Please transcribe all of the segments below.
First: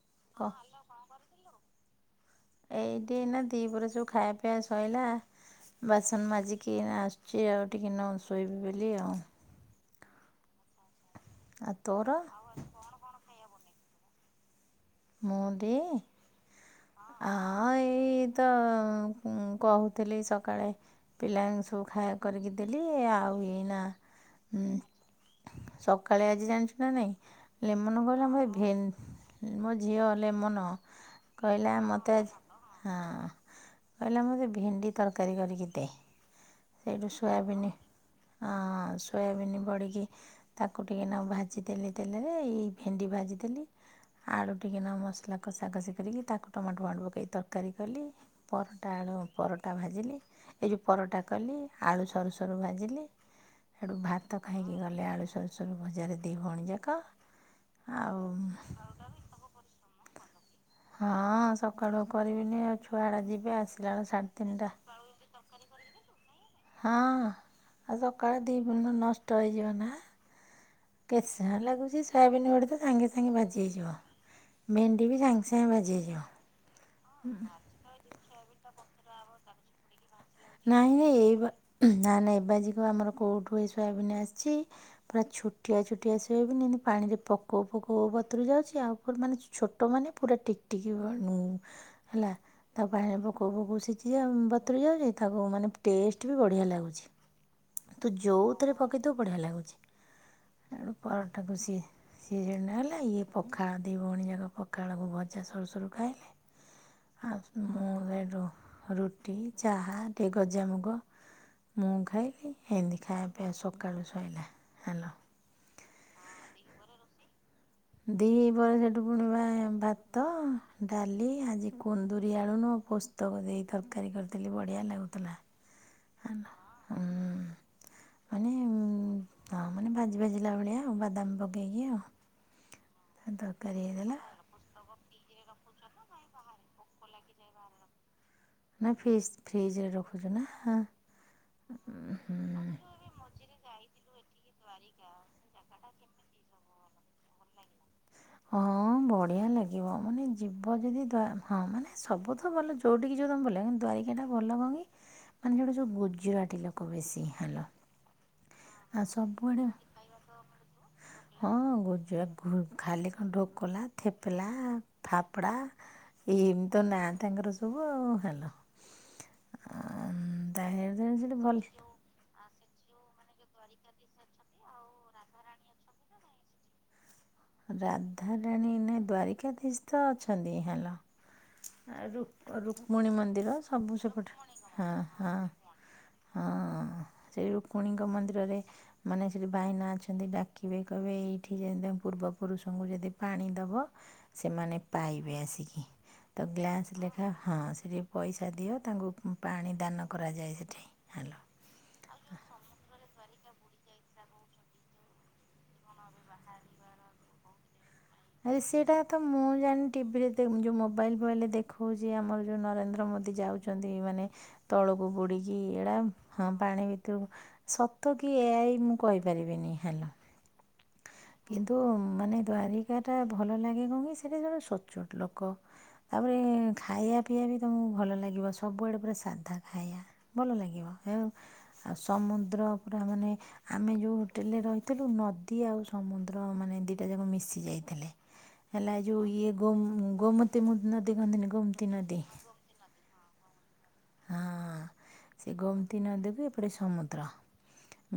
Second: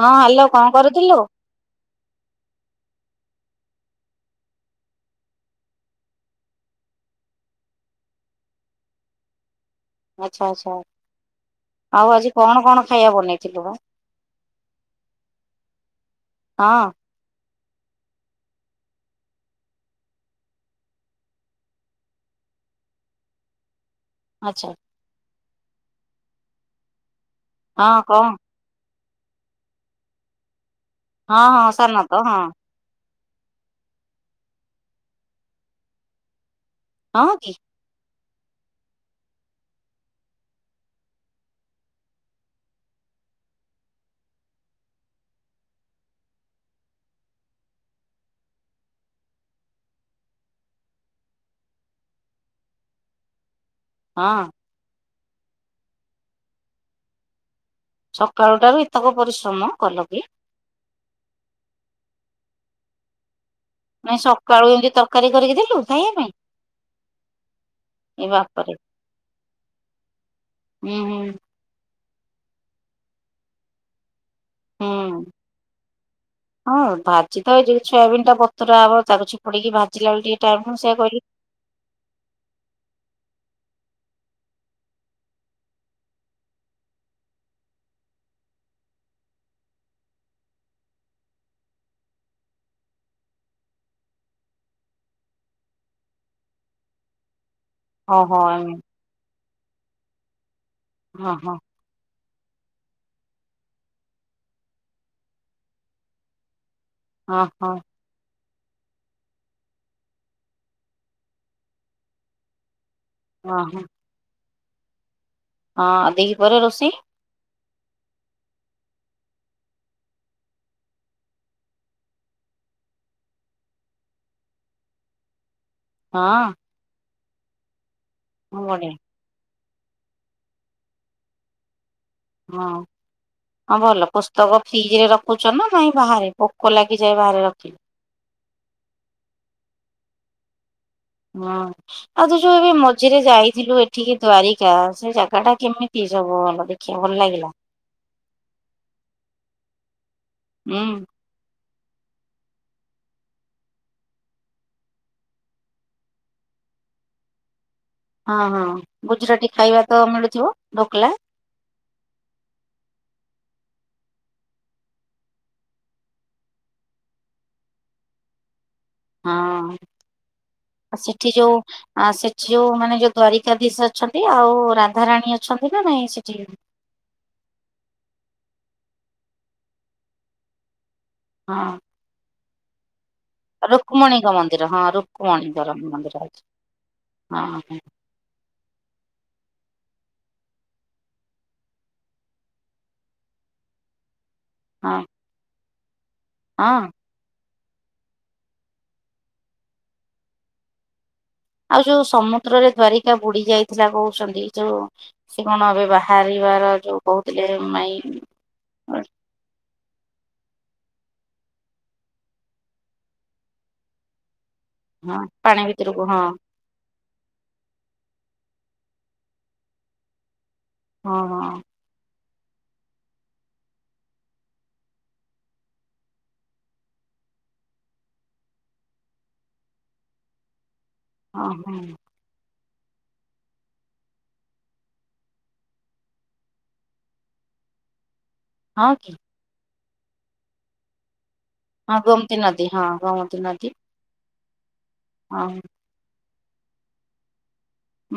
ହଁ, ହାଲୋ କ କଣ କରୁଥିଲୁ? ଏଇଠି ଏଇ ନା ଦି ପରେ ସବୁ ଖାଇବା ପିଇବା ସଇଲା। ବାସନ ମାଜିକି ଏଇନା ଆଶିଚି ଆଉ ଟିକଏ ନାକୁ ଶୋଇବି ବୋଲି ଆଉ। ଆଚ୍ଛା ଆଚ୍ଛା। ଆଉ ଆଜି କଣ କଣ ଖାଇବା ବନେଇଥିଲୁ ବା? ମୁଁ ଟି? ହଁ। ହଁ ଏଇ ତ ଅ କହୁଥିଲି ସକାଳେ ପିଲାଙ୍କୁ ସବୁ ଖାଇବା କରିକି ଦେଲି। ଆଉ ଏଇନା ଆଚ୍ଛା ହୁଁ ସକାଳେ ଆଜି ଜାଣିଚୁ ନା ନାଇଁ ହଁ ଲେମନ କଣ ଗଲା ଆମର ଭ ମୋ ଝିଅ ଏ ଲ ମନ ହଁ ହଁ କହିଲା ସାନ ମୋତେ ତ ଆ ହଁ ହଁ କହିଲା ମୋତେ ଭେଣ୍ଡି ତରକାରୀ କରିକି ଦେ। ସେଇଠୁ ହଁ କି ସୋୟାବିିନି ସୋୟାବିିନ ବଡ଼ିକି ତାକୁ ଟିକେ ନାକୁ ଭାଜିଦେଲି ତେଲରେ ଏଇ ଭେଣ୍ଡି ଭାଜିଦେଲି। ଆଳୁ ଟିକେ ନ ମସଲାକୁ କଷାକଷି କରିକି ତାକୁ ଟମାଟୋ ଫମାଟ ପକେଇ ତରକାରୀ କଲି। ପରଟା ଆଳୁ ପରଟା ଭାଜିଲି। ଏଇ ଯୋଉ ପରଟା କଲି ଆଳୁ ସରୁ ସରୁ ଭାଜିଲି। ସେଠୁ ଭାତ ହଁ ଖାଇକି ଗଲେ ଆଳୁ ସରୁ ଭଜାରେ ଦି ଭଉଣୀ ଯାକ। ଆଉ ସକାଳୁ ଟାରେ ଏତକ ପରିଶ୍ରମ କଲ କି? ହଁ, ସକାଳୁ କରିବିନି ଆଉ ଛୁଆ ଟା ଯିବେ ଆସିଲା ବେଳକୁ ସାଢେ ତିନିଟା। କର କରିକି ଦେଲୁ ଖାଇବା ପାଇଁ। ହଁ ଆଉ ଏ ସକାଳେ ଦି ବାପରେ ଦିନ ନଷ୍ଟ ହେଇଯିବ ନା। ହୁଁ କେତ ହୁଁ ସମୟ ଲାଗୁଚି। ସୋୟାବିନ୍ ଗୁଡେ ତ ସାଙ୍ଗେ ସାଙ୍ଗେ ଭାଜି ହେଇଯିବ। ଭେଣ୍ଡି ବି ହୁଁ। ସାଙ୍ଗେ ସାଙ୍ଗେ ଭାଜି ହୋଇଯିବ। ହଁ, ଭାଜି ତ ଏଇ ଯ ସୋୟାବିନନ୍ ଟା ଵତୁର ହବ ଚିପୁଡିକି ଭାଜିଲା ବେଳକୁ ଟିକେ ଟାଇମ୍ ମୁଁ ନାଇଁ ସେଇଆ ନାଇଁ, କହିଲି ଏଇ ବା ନା ନାଁଇ ଏବାଜକୁ ଆମର କେଉଁଠୁ ଏ ସୋୟାବନ୍ ଆସିଚି? ପୁରା ଛୋଟିଆ ଛୋଟିଆ ସୋୟାବିନ, ଏନ୍ତି ପାଣିରେ ପକଉ ପକଉ ବତୁରି ଯାଉଚି ଆଉ ପୁରା ମାନେ ଛୋଟମାନେ ପୁରା ଟିକ୍ ଟିକ୍ ବଣୀ। ହେଲା। ତ ପାଣିରେ ପୋକଉ ପକଉ ଭୋକ ସିଝି ବତୁରି ଯାଉଚି। ତାକୁ ମାନେ ଟେଷ୍ଟ ବି ବଢ଼ିଆ ଲାଗୁଚି। ତୁ ହଁ ହଁ ଏମି ଯଉଥିରେ ପକ୍ ତେ ପକେଇ ଦବୁ ବଢ଼ିଆ ଲାଗୁଚି। ଆଉ ହଁ ହଁ ପରଟାକୁ ସିଏ ସିଏ ଜଣେ ହେଲା ଇଏ ପଖାଳ ଦି ଭଉଣୀ ଯାକ ପଖାଳକୁ ଭଜା ସରୁ ସରୁ ଖାଇଲେ। ଆ ହଁ ହଁ ମୁଁ ଏଠୁ ରୁଟି ଚାହା ଟିକେ ଗଜାମୁଗ ମୁଁ ଖାଇଲିି ଏମିତି ଖାଇବାପିବା ହଁ ସକାଳୁ ଶଇଲା ହ୍ୟାଲୋ। ହଁ ଦୀପହରେ ରୋଷେଇ ଦି ପହରେ ସେଠୁ ପୁଣି ବା ଭାତ ଡାଲି ଆଜି କୁନ୍ଦୁରି ଆଳୁ ନୁହଁ ପୋସ୍ ତକ ଦେଇ ତରକାରୀ କରିଥିଲି ବଢ଼ିଆ ଲାଗୁଥିଲା। ହଁ ହେଲୋ ହୁଁ ମାନ [unintelligible] ହଁ ଆଉ ମାନେ ଭାଜି ଭାଜିଲା ଭଳିଆ ଆଉ ବାଦାମ ପକେଇକି ଆଉ। ହଁ ହଁ ତରକାରୀ ଭଲ ହେଇଥିଲା ପୁସ୍ତକ ଫ୍ରିଜ ରେ ରଖୁଛ ନା ନାଇଁ ବାହାରେ ପୋକ ଲାଗିଯାଏ ବାହାରେ ରଖିଲେ। ନା ଫ୍ରିଜ ଫ୍ରିଜ ରେ ରଖୁଛୁ ନା ହଁ। ହଁ ଆଉ ତୁ ଯୋଉ ଏବେ ମ ଝିରେ ଯାଇଥିଲୁ ଏଠିକି ଦ୍ଵାରିକା ସେ ଜାଗା ଟା କେମିତି ସବୁ ଭଲ ଦେଖିବା ଭଲ ଲାଗିଲା। ହଁ ବଢିଆ ଲାଗିବ ମାନେ ଯିବ ହୁଁ ଯଦି ହଁ ମାନେ ସବୁ ତ ଭଲ ଯୋଉଠିକି ଯିବ ତମେ ଭଲ ଲାଗିବ କିନ୍ତୁ ଦ୍ୱାରିକାଟା ଭଲ କନ୍ କି ମାନେ ଯୋଉଟୁ ଯୋଉ ଗୁଜୁରାଟ ଲୋକ ବେଶୀ ହେଲା। ହଁ ହଁ ଗୁଜୁରାଟି ଖାଇବା ତ ମିଳୁଥିବ ଢୋକଲା। ହଁ ଗୁଜରା ଭୁ ଖାଲି କ ଢୋକଲା ଥେପଲା ଫାପଡା ଏଇ ଏମି ତ ନା ତାଙ୍କର ସବୁ ଆଉ ହେଲୋ। ହଁ ତାହେଲେ ସେଠି ଭଲ ଯଉ ଆ ସେଠି ଯୋଉ ମାନେ ଯୋଉ ଦ୍ଵାରିକାଧୀଶ ଅଛନ୍ତି ଆଉ ରାଧାରାଣୀ ଅଛନ୍ତି ନା ନାଇଁ ସେଠି। ରାଧାରାଣୀ ନା ଦ୍ୟାରିକଧୀଶ ତ ଅଛନ୍ତି ହେଲୋ ହଁ ଆ ରୁ ରୁକ୍ମଣିୀ ମନ୍ ନ୍ଦର ସବୁ ରୁକ୍ମଣୀଙ୍କ ସେପଟେ ମନ୍ଦିର ହଁ ହଁ ରୁକ୍ମଣୀଙ୍କର ମନ୍ଦିର ଅଛି ହଁ ହଁ ସେଇ ରୁକ୍ ହଁ କ୍ମଣୀ ଙ୍କ ମନ୍ଦିରରେ ମାନେ ସେଠି ବାଇନା ଅଛନ୍ତି ଡାକିବେ କହିବେ ଏଇଠି ଯେ ତମ ପୂର୍ବ ପୁରୁଷଙ୍କୁ ଯଦି ପାଣି ଦବ ସେମାନେ ହଁ ପାଇବେ ଆସିକି। ତ ହଁ। ଗ୍ଲାସ ଲେଖା ହଁ ସେଠି ପଇସା ଦିଅ ତାଙ୍କୁ ପାଣି ଦାନ କରାଯାଏ ସେଠି ହେଲୋ। ଆଉ ଯୋଉ ସମୁଦ୍ରରେ ଦ୍ଵାରିକା ବୁଡି ଯାଇଥିଲା କହୁଛନ୍ତି ଯୋଉ ସେ କଣ ଏବେ ବାହାରିବାର ଯୋଉ କହୁଥିଲେ ମାଇ ଆ ସେଟା ତ ମୁଁ ଜାଣ ଟିଭିରେ ଯୋଉଁ ମୋବାଇଲ ଫୋବାଇଲରେ ଦେଖାଉଛି ଆମର ଯେୋଉ ନରେନ୍ଦ୍ର ମୋଦି ଯାଉଛନ୍ତି ମାନେ ତଳକୁ ହଁ ବୁଡ଼ିକି ପାଣି ଏଡ଼ା ଭିତରକୁ ହଁ। ପାଣି ଭିତରୁ ସତ କି ଏ ଆଇ ମୁଁ କହିପାରିବିନି ହେ୍ଲୋ। ହଁ ହଁ କିନ୍ତୁ ମାନେ ଦ୍ଵାରିକା ଟା ଭଲ ଲାଗେ କ କି ସେଟି ସବୁ ସଚୋଟ ଲୋକ। ତାପରେ ଖାଇବା ପିଇବା ବି ତମକୁ ଭଲ ଲାଗିବ ସବୁଆଡ଼େ ପୁରା ସାଧା ଖାଇବା। ଭଲ ଲାଗିବ। ହେଉ ହଁ ଆଉ ହଁ ସମୁଦ୍ର ପୁରା ମାନେ ଆମେ ଯୋଉ ହୋଟେଲରେ ରହିଥିଲୁ ନ ଦୀ ଆଉ ସମୁଦ୍ର ମାନେ ଦିଟା ଯାକ ମିଶି ଯାଇଥିଲେ ହଁ ହେଲା ଏ କି ଯୋଉ ଇଏ ଗୋମ ଗୋମୁତି ମୁ ନଦୀ କୁହନ୍ତିନି ଗୋମ ହଁ ଗୋମତି ନଦୀ ହଁ ଗମତି ନଦୀ ହଁ ହଁ ସେ ଗୋମତି ନଦି କୁ ଏପଟେ ସମୁଦ୍ର।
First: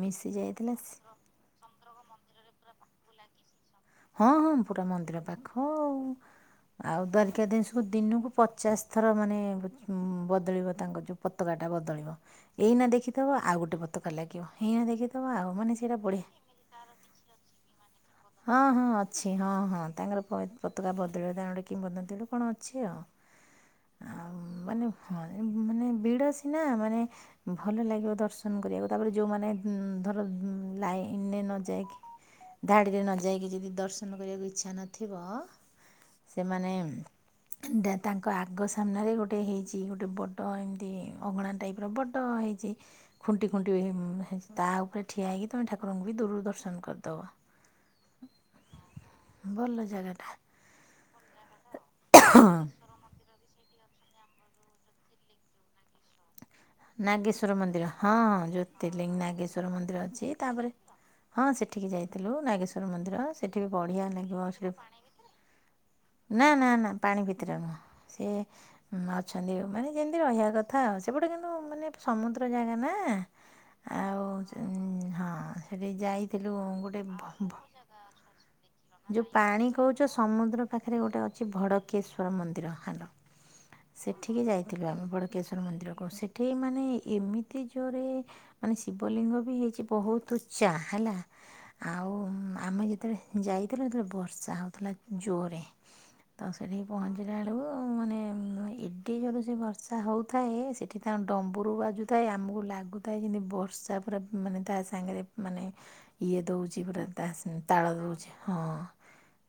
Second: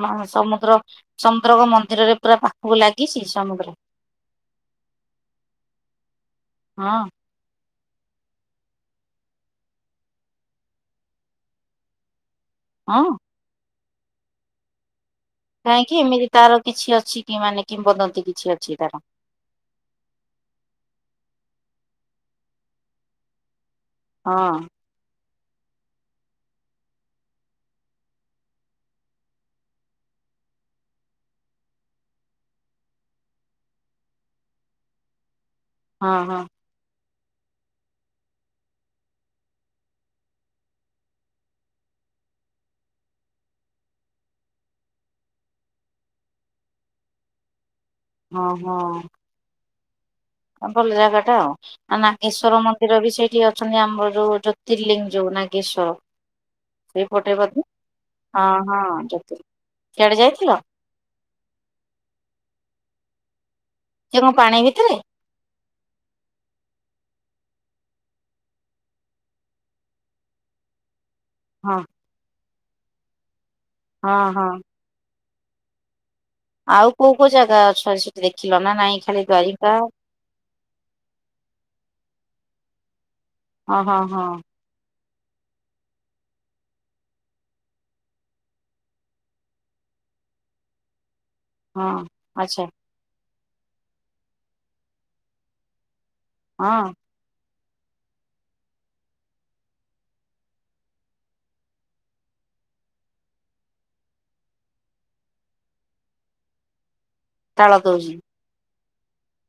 ମା ମିଶି ସମୁଦ୍ର ଯାଇଥିଲା ସମୁଦ୍ରଙ୍କ ମନ୍ଦିରରେ ପୁରା ପାଖକୁ ଲାଗିଚି ସମୁଦ୍ର। ହଁ ହଁ ପୁରା ମନ୍ଦିର ପାଖ ଆଉ ହଁ ଆଉ ଦ୍ୱାର କାଧିଶ ଦିନକୁ ପଚାଶ ଥର ମାନେ ବଦଳିବ ତାଙ୍କ ଯୋଉ ପତାକା ଟା ବଦଳିବ। ଏଇନା ହଁ ଦେଖିଥିବ ଆଉ ଗୋଟେ ପତାକା ଲାଗିବ ଏଇନା ଦେଖି କାହିଁକି ଏମିତି ତାର କିଛି ଅଛି କି ମାନେ କିମ୍ୱଦନ୍ତୀ କି ହଁ ହଁ ଅଛି ହଁ ହଁ ତାଙ୍କର ପଇତପତକା କିମ୍ବଦନ୍ତୀ କଣ ଅଛି ଆଉ। ଆଉ ହଁ ମାନେ ହଁ ମାନେ ଭିଡ଼ ସିନା ମାନେ। ଭଲ ଲାଗିବ ଦର୍ଶନ କରିବାକୁ ତାପରେ ଯେଉମାନେ ହୁ ଧର ଲାଇନରେ ନ ଯାଇକି। ଯିଏ ନଯାଇକି ଯଦି ଦର୍ଶନ କରିବାକୁ ଇଚ୍ଛା ନଥିବ ହଁ ହଁ ସେମାନେ। ତାଙ୍କ ଆଗ ସାମ୍ନାରେ ଗୋଟେ ହେଇଛି ଗୋଟେ ବଡ ଏମିତି ଅଗଣା ଟାଇପର ବଡ। ଡ ହେଇଛି। ଖୁଣ୍ଟି ଖୁଣ୍ଟି ଉଁ ହେଇଛି ତ ଉପରେ ଠିଆ ହୋଇକି ତୁମେ ଠାକୁରଙ୍କୁ ବି ଦୂରରୁ ଦର୍ଶନ କରିଦେବ। ହଁ ହଁ। ଭଲ ଜାଗାଟା। ଭଲ ଜାଗାଟା ଆଉ ନାଗେଶ୍ଵର ମନ୍ଦିର। ମନ୍ଦିର ବି ସେଇଠି ଅଛନ୍ତି ଆମର ଯୋଉ‌ ଜ୍ୟୋତିର୍ଲିଙ୍ଗ ଯୋଉ ନାଗେଶ୍ଵର। ସେଇପଟେ ନାଗେଶ୍ଵର ବୋଧେ ମନ୍ଦିର ହଁଁ ହଁ ହଁ ଜ୍ୟୋତିର୍ଲିଙ୍ଗ ନାଗେଶ୍ଵର ମନ୍ଦିର ସିଆଡେ ଅଛି ଯାଇଥିଲ ତାପରେ। ହଁ ସେଠିକି ଯାଇଥିଲୁ ନାଗେଶ୍ୱର ମନ୍ଦିର ସେଠି ବି ବଢ଼ିଆ ସେ କଣ ଲାଗିବ ପାଣି ସେଠି। ଭିତରେ? ନା ନା ନା ପାଣି ଭିତରେ ନୁହଁ ସେ। ହୁଁ ଅଛନ୍ତି ମାନେ ଯେମିତି ରହିବା କଥା ଆଉ ସେପଟେ କିନ୍ତୁ। ହଁ ମାନେ ସମୁଦ୍ର ଜାଗା ନା ହଁ ଆଉ ହଁ ହୁଁ ଉଁ ହଁ ସେଠି ଯାଇ। ଆଉ କୋଉ କୋଉ ଜାଗା ଅଛି ସେଠି ଦେଖିଲ ନା ନାଇଁ। ଯୋଉ ଖାଲି ପାଣି ଦ୍ୱାରିକା କହୁଛ। ସମୁଦ୍ର ପାଖରେ ଗୋଟେ ଅଛି ଭଡ଼କେଶ୍ୱର ମନ୍ଦିର ହାଲୋ ହଁ ହଁ ହଁ ସେଠିକି ଯାଇ। ଥିଲୁ ଆମେ ଭଡ଼କେଶର ମନ୍ଦିରକୁ ସେଠି ମାନେ ଏମିତି ଜୋରରେ। ମାନେ ଶିବଲିଙ୍ଗ ବି ହେଇଛି ବହୁତ ଉଚ୍ଚା ହେଲା ହଁ ଆଉ ଆଚ୍ଛା ଆମେ ଯେତେବେଳେ। ଯାଇଥିଲୁ ସେତେବେଳେ ବର୍ଷା ହେଉଥିଲା ଜୋର୍ ରେ ତ ସେଠି ହଁ ପହଞ୍ଚି। ଞ୍ଚିଲା ବେଳକୁ ମାନେ। ଏଡେ ଜୋର୍ ରେ ସେ ବର୍ଷା ହଉଥାଏ ସେଠି ତାଙ୍କ ଡମ୍ବୁରୁ ବାଜୁଥାଏ ଆମକୁ ଲାଗୁ। ଥାଏ ଯେମିତି ବର୍ଷା ପୁରା ମାନେ ତା ସାଙ୍ଗରେ ମାନେ ଇଏ ଦେଉଛି ପୁରା। ତା ସାଙ୍ଗରେ ତାଳ ଦେଉଛି। ହଁ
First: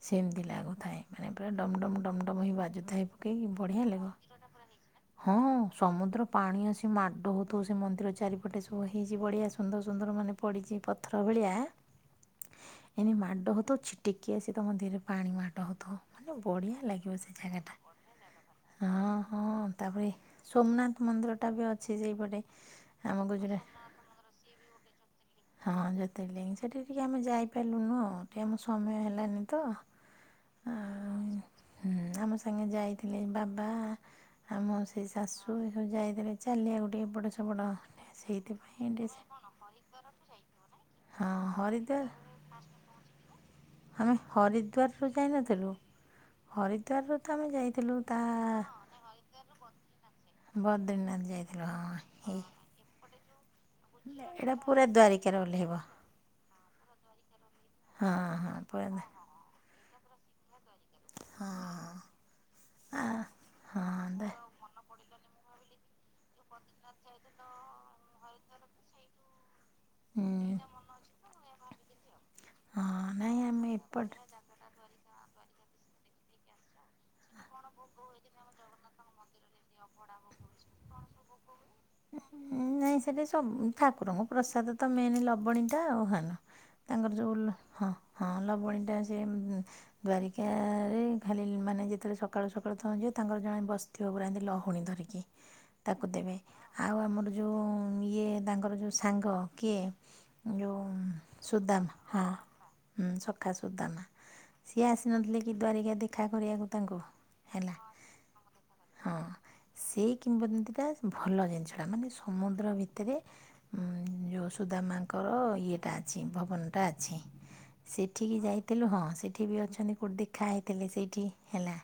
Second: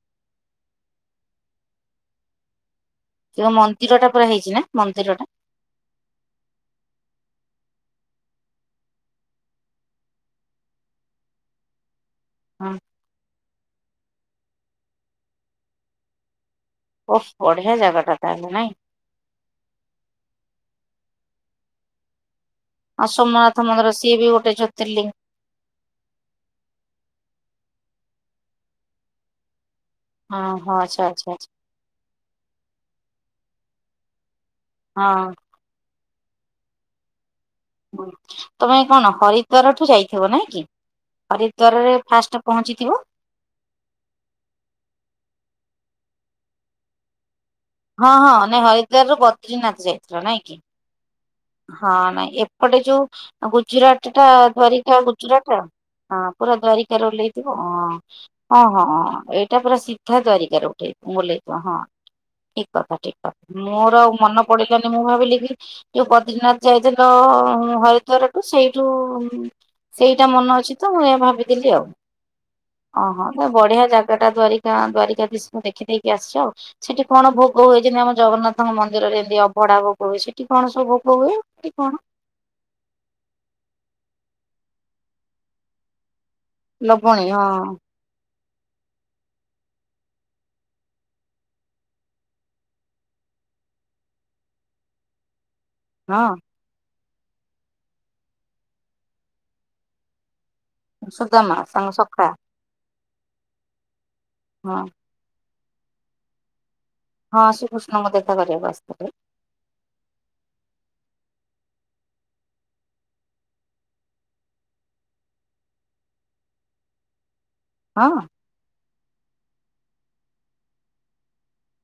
ସେମିତି ଲାଗୁଥାଏ ମାନେ ପୁରା ଡମ୍ ଡମ୍ ଡମ୍ ଡମ୍ ହୋଇ ବାଜୁଥାଏ। କାଇଁ ଯୋଉ ବଢିଆ ମନ୍ଦିର ଟା ଲାଗେ ପୁରା ହେଇଚି ନା ମନ୍ଦିର ଟା ହଁ। ସମୁଦ୍ର ପାଣି ଆସି ମାଡ ହେଉଥିବ ସେ ମନ୍ଦିର ଚାରିପଟେ ସବୁ ହେଇଛି ବଢ଼ିଆ ସୁନ୍ଦର ସୁନ୍ଦର ମାନେ ପଡ଼ିଛି। ପଥର ଭଳିଆ। [inaudible] ଏନେ ମାଡ ହେଉଥିବ ଛିଟିକି ଆସି ତମ ଦିହରେ ପାଣି ମାଡ ହେଉଥିବ ମାନେ ବଢ଼ିଆ। ଲାଗିବ ଓଃ ସେ ଜାଗା ବଢିଆ ଟା ତାହେଲେ ନାଇଁ। ହଁ। ହଁ ତାପରେ ସୋମନାଥ ମନ୍ଦିରଟା ବି ଅଛି ସେଇପଟେ। ଆଉ ଆମ ଗୁଜୁରା ସୋମନାଥ ମନ୍ଦିର ସିଏ ବି ଗୋଟେ ଜ୍ୟୋତିର୍ଲିଙ୍ଗ। ହଁ ଜ୍ୟୋତିର୍ଲିଙ୍ଗ ସେଠିକି ଟିକେ ଆମେ ଯାଇପାରିଲୁନୁ ଆଉ ଟିକେ ଆମକୁ ସମୟ ହେଲାନି ତ। ଓ ହଁ ଆଚ୍ଛା ଆଚ୍ଛା ଆଚ୍ଛା। ହୁଁମ୍ ଆମ ସାଙ୍ଗେ ଯାଇଥିଲେ ବାବା ଆମ ସେଇ ହଁ। ଶାଶୁ। ସବୁ ଯାଇଥିଲେ ଚାଲିବାକୁ ଟିକେ ଏପଟ ସେପଟ। ତମେ ସେଇଥିପାଇଁ ଟିକେ କଣ ସେ ହରିଦ୍ୱାରଠୁ ଯାଇଥିବ ନାଇଁ କି ହଁ ହରିଦ୍ୱାରରେ ହରିଦ୍ୱାର ଫାଷ୍ଟ। ପହଞ୍ଚିଥିବ। ଆମେ ହରିଦ୍ୱାରରୁୁ ଯାଇନଥିଲୁ ହରିଦ୍ୱାରରୁ ତ ଆମେ ଯାଇୁ। ହଁ ହଁ ନାଇଁ ହରିଦ୍ୱାରରୁ ବଦ୍ରିନାଥ ଯାଇଥିଲୁ ନାଇଁ କି। ବଦ୍ରିନାଥ ଯାଇଥିଲୁ। ହଁ ନାଇଁ ଏଇ ଏପଟେ ଯୋଉ। ଗୁଜୁରାଟ ଟା ଏଇଟା ପୁରା ଦ୍ୱାରିକା ଦ୍ୱାରିକାରେ ଗୁଜୁରାଟ ଓହ୍ଲେଇବ ହଁ ପୁରା ଦ୍ୱାରିକାରେ ଓହ୍ଲେଇଥିବ ହଁ। ହଁ ହଁ ହଁ ଏଇଟା ପୁରା ସିଧା ଦ୍ୱାରିକାରୁ ଉଠେଇ ବୁଲେଇଥିବ ହଁ। ଠିକ୍ କଥା ଠିକ୍ ହଁ କଥା ମୋର ଆଉ ହଁ ମନ ପଡ଼ିଲାନି ମୁଁ ଭାବିଲି କି। ଯୋଉ ବଦ୍ରନାଥ ଯାଇଥିଲୁ ହରିଦ୍ଵାର ଠୁ ସେଇଠୁ। ସେଇଟା ମନେ ହଁ ଅଛି ତ ମୁଁ ସେୟା ଭାବିଦେଲି ଆଉ ନାଇଁ ଓହୋ ଆମେ ବଢିଆ ଏପଟ ଜାଗା ଟା ଧରିକି ଦ୍ବାରିକା। ଦ୍ବାରିକା ଧିସ ଦେଖିଦେଇକି ଆସିଛ ସେଠି କଣ ଭୋଗ ହୁଏ ଯେମିତି ଆମ ଜଗନ୍ନାଥଙ୍କ ମନ୍ଦିରରେ ଏମିତି ଅ ‌ ଅଭଡା ଭୋଗ ହୁଏ ସେଠି କଣ ସବୁ ଭୋଗ ହୁଏ କି କଣ? ନାଇଁ ସେଠି ସବ ଠାକୁରଙ୍କ ପ୍ରସାଦ ତ ମେନ୍ ଲବଣୀ ଟା ଆଉ ହାନ‌। ତାଙ୍କର ଯୋଉ ହଁ ହଁ ଲବଣୀ ଟା ସେ ଦ୍ଵାରିକା ରେ ଖାଲି ମାନେ ଯେତେବେଳେ ସକାଳୁ ସକାଳୁ ତମେ ଯିବ ତାଙ୍କର ଜଣେ ବସିଥିବ ପୁରା ଏମ ଲହୁଣୀ ଧରିକି ତାକୁ ହଁ ଦେବେ। ଆଉ ଆମର ଯୋଉ ଇଏ ତାଙ୍କର ଯଉ ସାଙ୍ଗ କିଏ ଯଉ ସୁଦାମା ସୁଦାମ୍ ତାଙ୍କ ହଁ। ସଖା ହୁଁ ସଖା ସୁଦାମା ହଁ। ସିଏ ଆସିନଥିଲେ କି ଦ୍ୱାରିକା ଦେଖା କରିବାକୁ ତାଙ୍କୁ? ହଁ ହେଲା ଶ୍ରୀକୃଷ୍ଣଙ୍କୁ ଦେଖା କରିବାକୁ ହଁ ଆସିଥିଲେ। ସେଇ କିମ୍ବଦନ୍ତୀଟା ଭଲ ଜିନିଷଟା ମାନେ ସମୁଦ୍ର ଭିତରେ ଯୋଉ ସୁଦାମାଙ୍କର ଇଏଟା ଅଛି ଭବନଟା ଅଛି। ହଁ ସେଠିକି ଯାଇଥିଲୁ ହଁ ସେଠି ବି ଅଛନ୍ତି କୋଉଠି ଦେଖା ହେଇଥିଲେ ସେଇଠି ହେଲା।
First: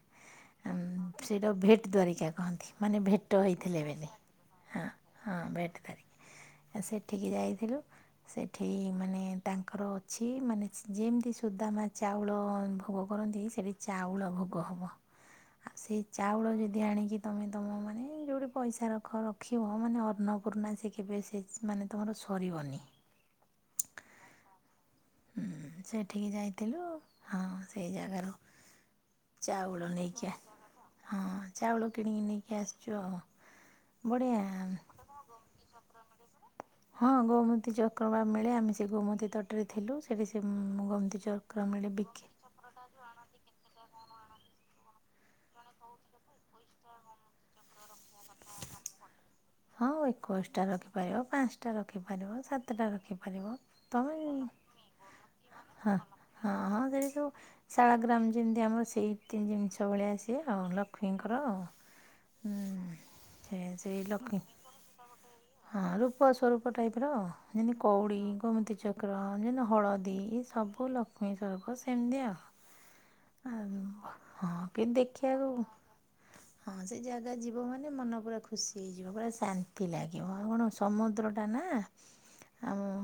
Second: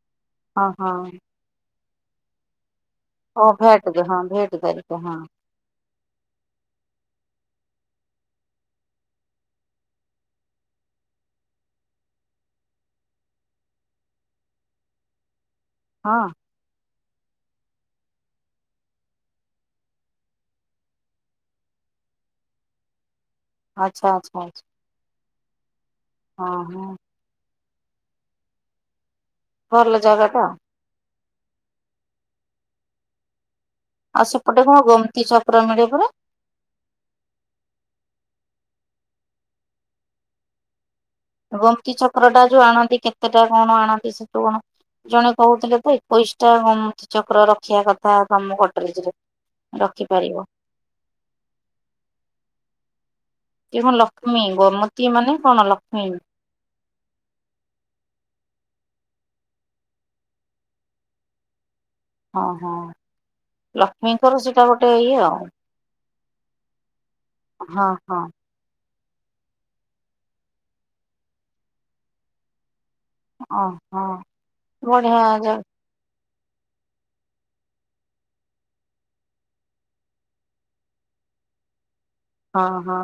ହଁ ହଁ। ସେଇଟାକୁ ଭେଟ୍ ଦ୍ୱାରିକା କହନ୍ତି ମାନେ ଭେଟ ଓ ହେଇଥିଲେ ଦେ ବୋଲି ହଁ ଭେଟ ହଁ ଦ୍ୱାରିକା ହଁ ଭେଟ୍ ଦରିକା। ସେଠିକି ଯାଇଥିଲୁ। ସେଠି ମାନେ ତାଙ୍କର ଅଛି ମାନେ ଯେମିତି ସୁଦାମା ଚାଉଳ ଭୋଗ କରନ୍ତି। ସେଠି ଚାଉଳ ଭୋଗ ହେବ। [unintelligible] ଆଉ ସେଇ ହଁ। ଚାଉଳ ଯଦି ଆଣିକି ତମେ ତମ ମାନେ ଯୋଉଠି ପଇସା ରଖ ରଖିବ ମାନେ ଅର୍ଣ୍ଣପୂର୍ଣା ସେ କେବେ ସେ ମାନେ ତୁମର ସରିବନି। ଆଚ୍ଛା ଆଚ୍ଛା ଆଚ୍ଛା। ହୁଁ ସେଠିକି ହଁ ଯାଇଥିଲୁ ହଁ ହଁ ସେଇ ଜାଗାରୁ ଚାଉଳ ଭଲ ଜାଗା ନେଇକି ଆ ଟା ହଁ ଚାଉଳ କିଣିକି ନେଇକି ଆସିଛୁ ଆଉ। ଆଉ ସେପଟେ ବଢ଼ିଆ କଣ ଗମତି [inaudible] ମିଳେପରା। ହଁ ଗୋମତୀ ଚକ୍ରବା ମିଳେ ଆମେ ସେ ଗୋମତୀ ତଟରେ ଥିଲୁ ସେଠି ସେ ଗୋମତୀ ଚ ଗୋମତୀ ଚକ୍ରଟା ଯୋଉ ଆଣନ୍ତି କେତେଟା କଣ ଆଣନ୍ତି ସେଠୁ କଣ ଜଣେ କହୁଥିଲେ ତ ଏକୋଇଶିଟା ଗମତି ଚକ୍ର ର ଖିଆ କଥା ତମ ଗଡରେଜ୍ ରେ ରଖିପାରିବ। ପାରିବ ପାଞ୍ଚଟା ରଖିପାରିବ ସାତଟା ରଖିପାରିବ। ଇଏ କଣ ତମେ ଲକ୍ଷ୍ମୀ ଗୋମତୀ ମାନେ କଣ ହଁ ଲକ୍ଷ୍ମୀ? ହଁ ସେଇସବୁ ଶାଳଗ୍ରାମ୍ ଯେମିତି ଆମର ସେଇ ତି ଜିନିଷ ଭଳିଆ ସିଏ ଆଉ ଲକ୍ଷ୍ମୀଙ୍କର ଆଉ। ଓହୋ ସେ ସେଇ ଲକ୍ଷ୍ମୀ ଲକ୍ଷ୍ମୀଙ୍କର ସେଇଟା ଗୋଟେ ଇଏ ଆଉ। ହଁ ରୂପସ୍ଵରୂପ ଟାଇପ୍ ର ଯେମିତି ହଁ କଉଡି ହଁ ଗୋମିତି ଚ କ୍ର ଯେମିତି ହଳଦୀ ଏ ସବୁ ଲକ୍ଷ୍ମୀ ସ୍ଵରୂପ ସେମତି ଆଉ। ଆଉ ଓହୋ ହଁ କେନ୍ତି ବଢିଆ ଦେଖିବାକୁ? ଯା ହଁ ସେ ଜାଗା ଯିବ ମାନେ ମନ ପୁରା ଖୁସି ହେଇଯିବ ପୁରା ଶାନ୍ତି ଲାଗିବ କଣ ସମୁଦ୍ରଟା ନା। ହଁ ଆମ ହଁ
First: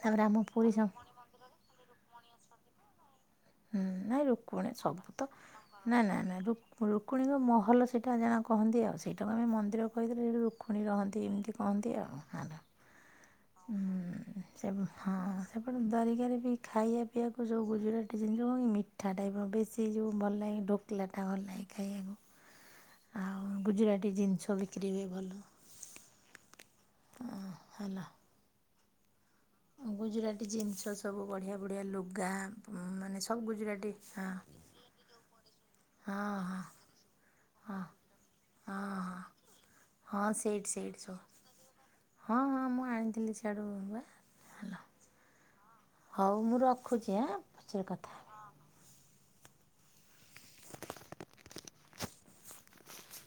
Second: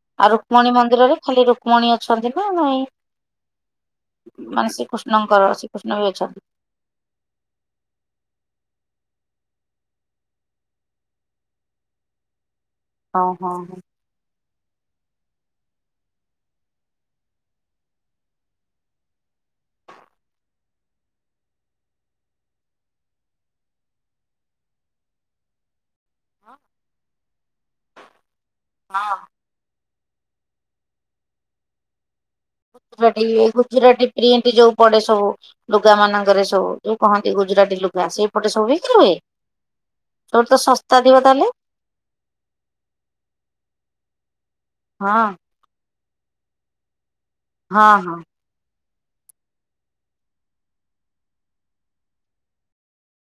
ତାପରେ ଆଉ ଆମ ପୁରୀ ରୁକ୍ମଣୀ ସମ ମନ୍ଦିରରେ ଖାଲି ରୁକ୍ମଣୀ ଅଛନ୍ତି ନା ନାଇଁ? ହୁଁ ନାଇଁ ମାନେ ରୁକ୍ମଣୀ ସବୁ ତ ଶ୍ରୀକୃଷ୍ଣଙ୍କର ଶ୍ରୀକୃଷ୍ଣ ନାଇଁ ବି ନାଇଁ ଅଛନ୍ତି ନାଇଁ ରୁ ରୁକ୍ମଣୀଙ୍କ ମହଲ ସେଇଟା ଜାଣ କହନ୍ତି ଆଉ ସେଇଟାକୁ ଆମେ ମନ୍ଦିର କହିଦେଲେ ସେଠୀ ରୁକ୍ମଣୀ ରହନ୍ତି ଏମିତି କୁହନ୍ତି ଆଉ ହ ହଉ ହଁ ହଁ। ସେ ହଁ ସେପଟେ ଦ୍ୱାରିକାରେ ବି ଖାଇବା ପିଇବାକୁ ଯୋଉ ଗୁଜୁରାଟି [unintelligible] ମି ମିିଠା ଟାଇପ୍ ର ବେଶୀ ଯୋଉ ଭଲ ଲାଗେ ଢୋକଲାଟା ଭଲ ଲାଗେ ଖାଇବାକୁ। ଆଉ ଗୁଜୁରାଟି ଜିନିଷ ବିକ୍ରି ହୁଏ ଭଲ। [inaudible] ଆଁ ହେଲା। ହଁ। ଗୁଜୁରାଟି ଜିନିଷ ସବୁ ବଢ଼ିଆ ବଢ଼ିଆ ଲୁଗା। ମାନେ ଗୁଜୁରାଟି ସବୁ ଗୁଜୁରାଟୀ ଗୁଜୁରାଟି ହଁ ପ୍ରିଣ୍ଟ ଯୋଉ ପଡେ ସବୁ। ଲୁଗା ମାନଙ୍କରେ ହଁ ସବୁ ଯୋଉ କହନ୍ତି ହଁ ଗୁଜୁରାଟ ହଁ ଲୁଗା ସେଇପଟେ ସବୁ ହେକି ହଁ ରୁହେ। ହଁ ହଁ ତର ତ ସେଇଠି ସେଇଠି ଶସ୍ତା ସବୁ ଥିବ ତାହେଲେ। ହଁ ହଁ ମୁଁ ଆଣିଥିଲି ସିଆଡ଼ୁ ବା ହାଲୋ। ହଁ। ହଉ ମୁଁ ରଖୁଛି ଆଁ। ପଛରେ ହଁ କଥା ହଁ। ହେବା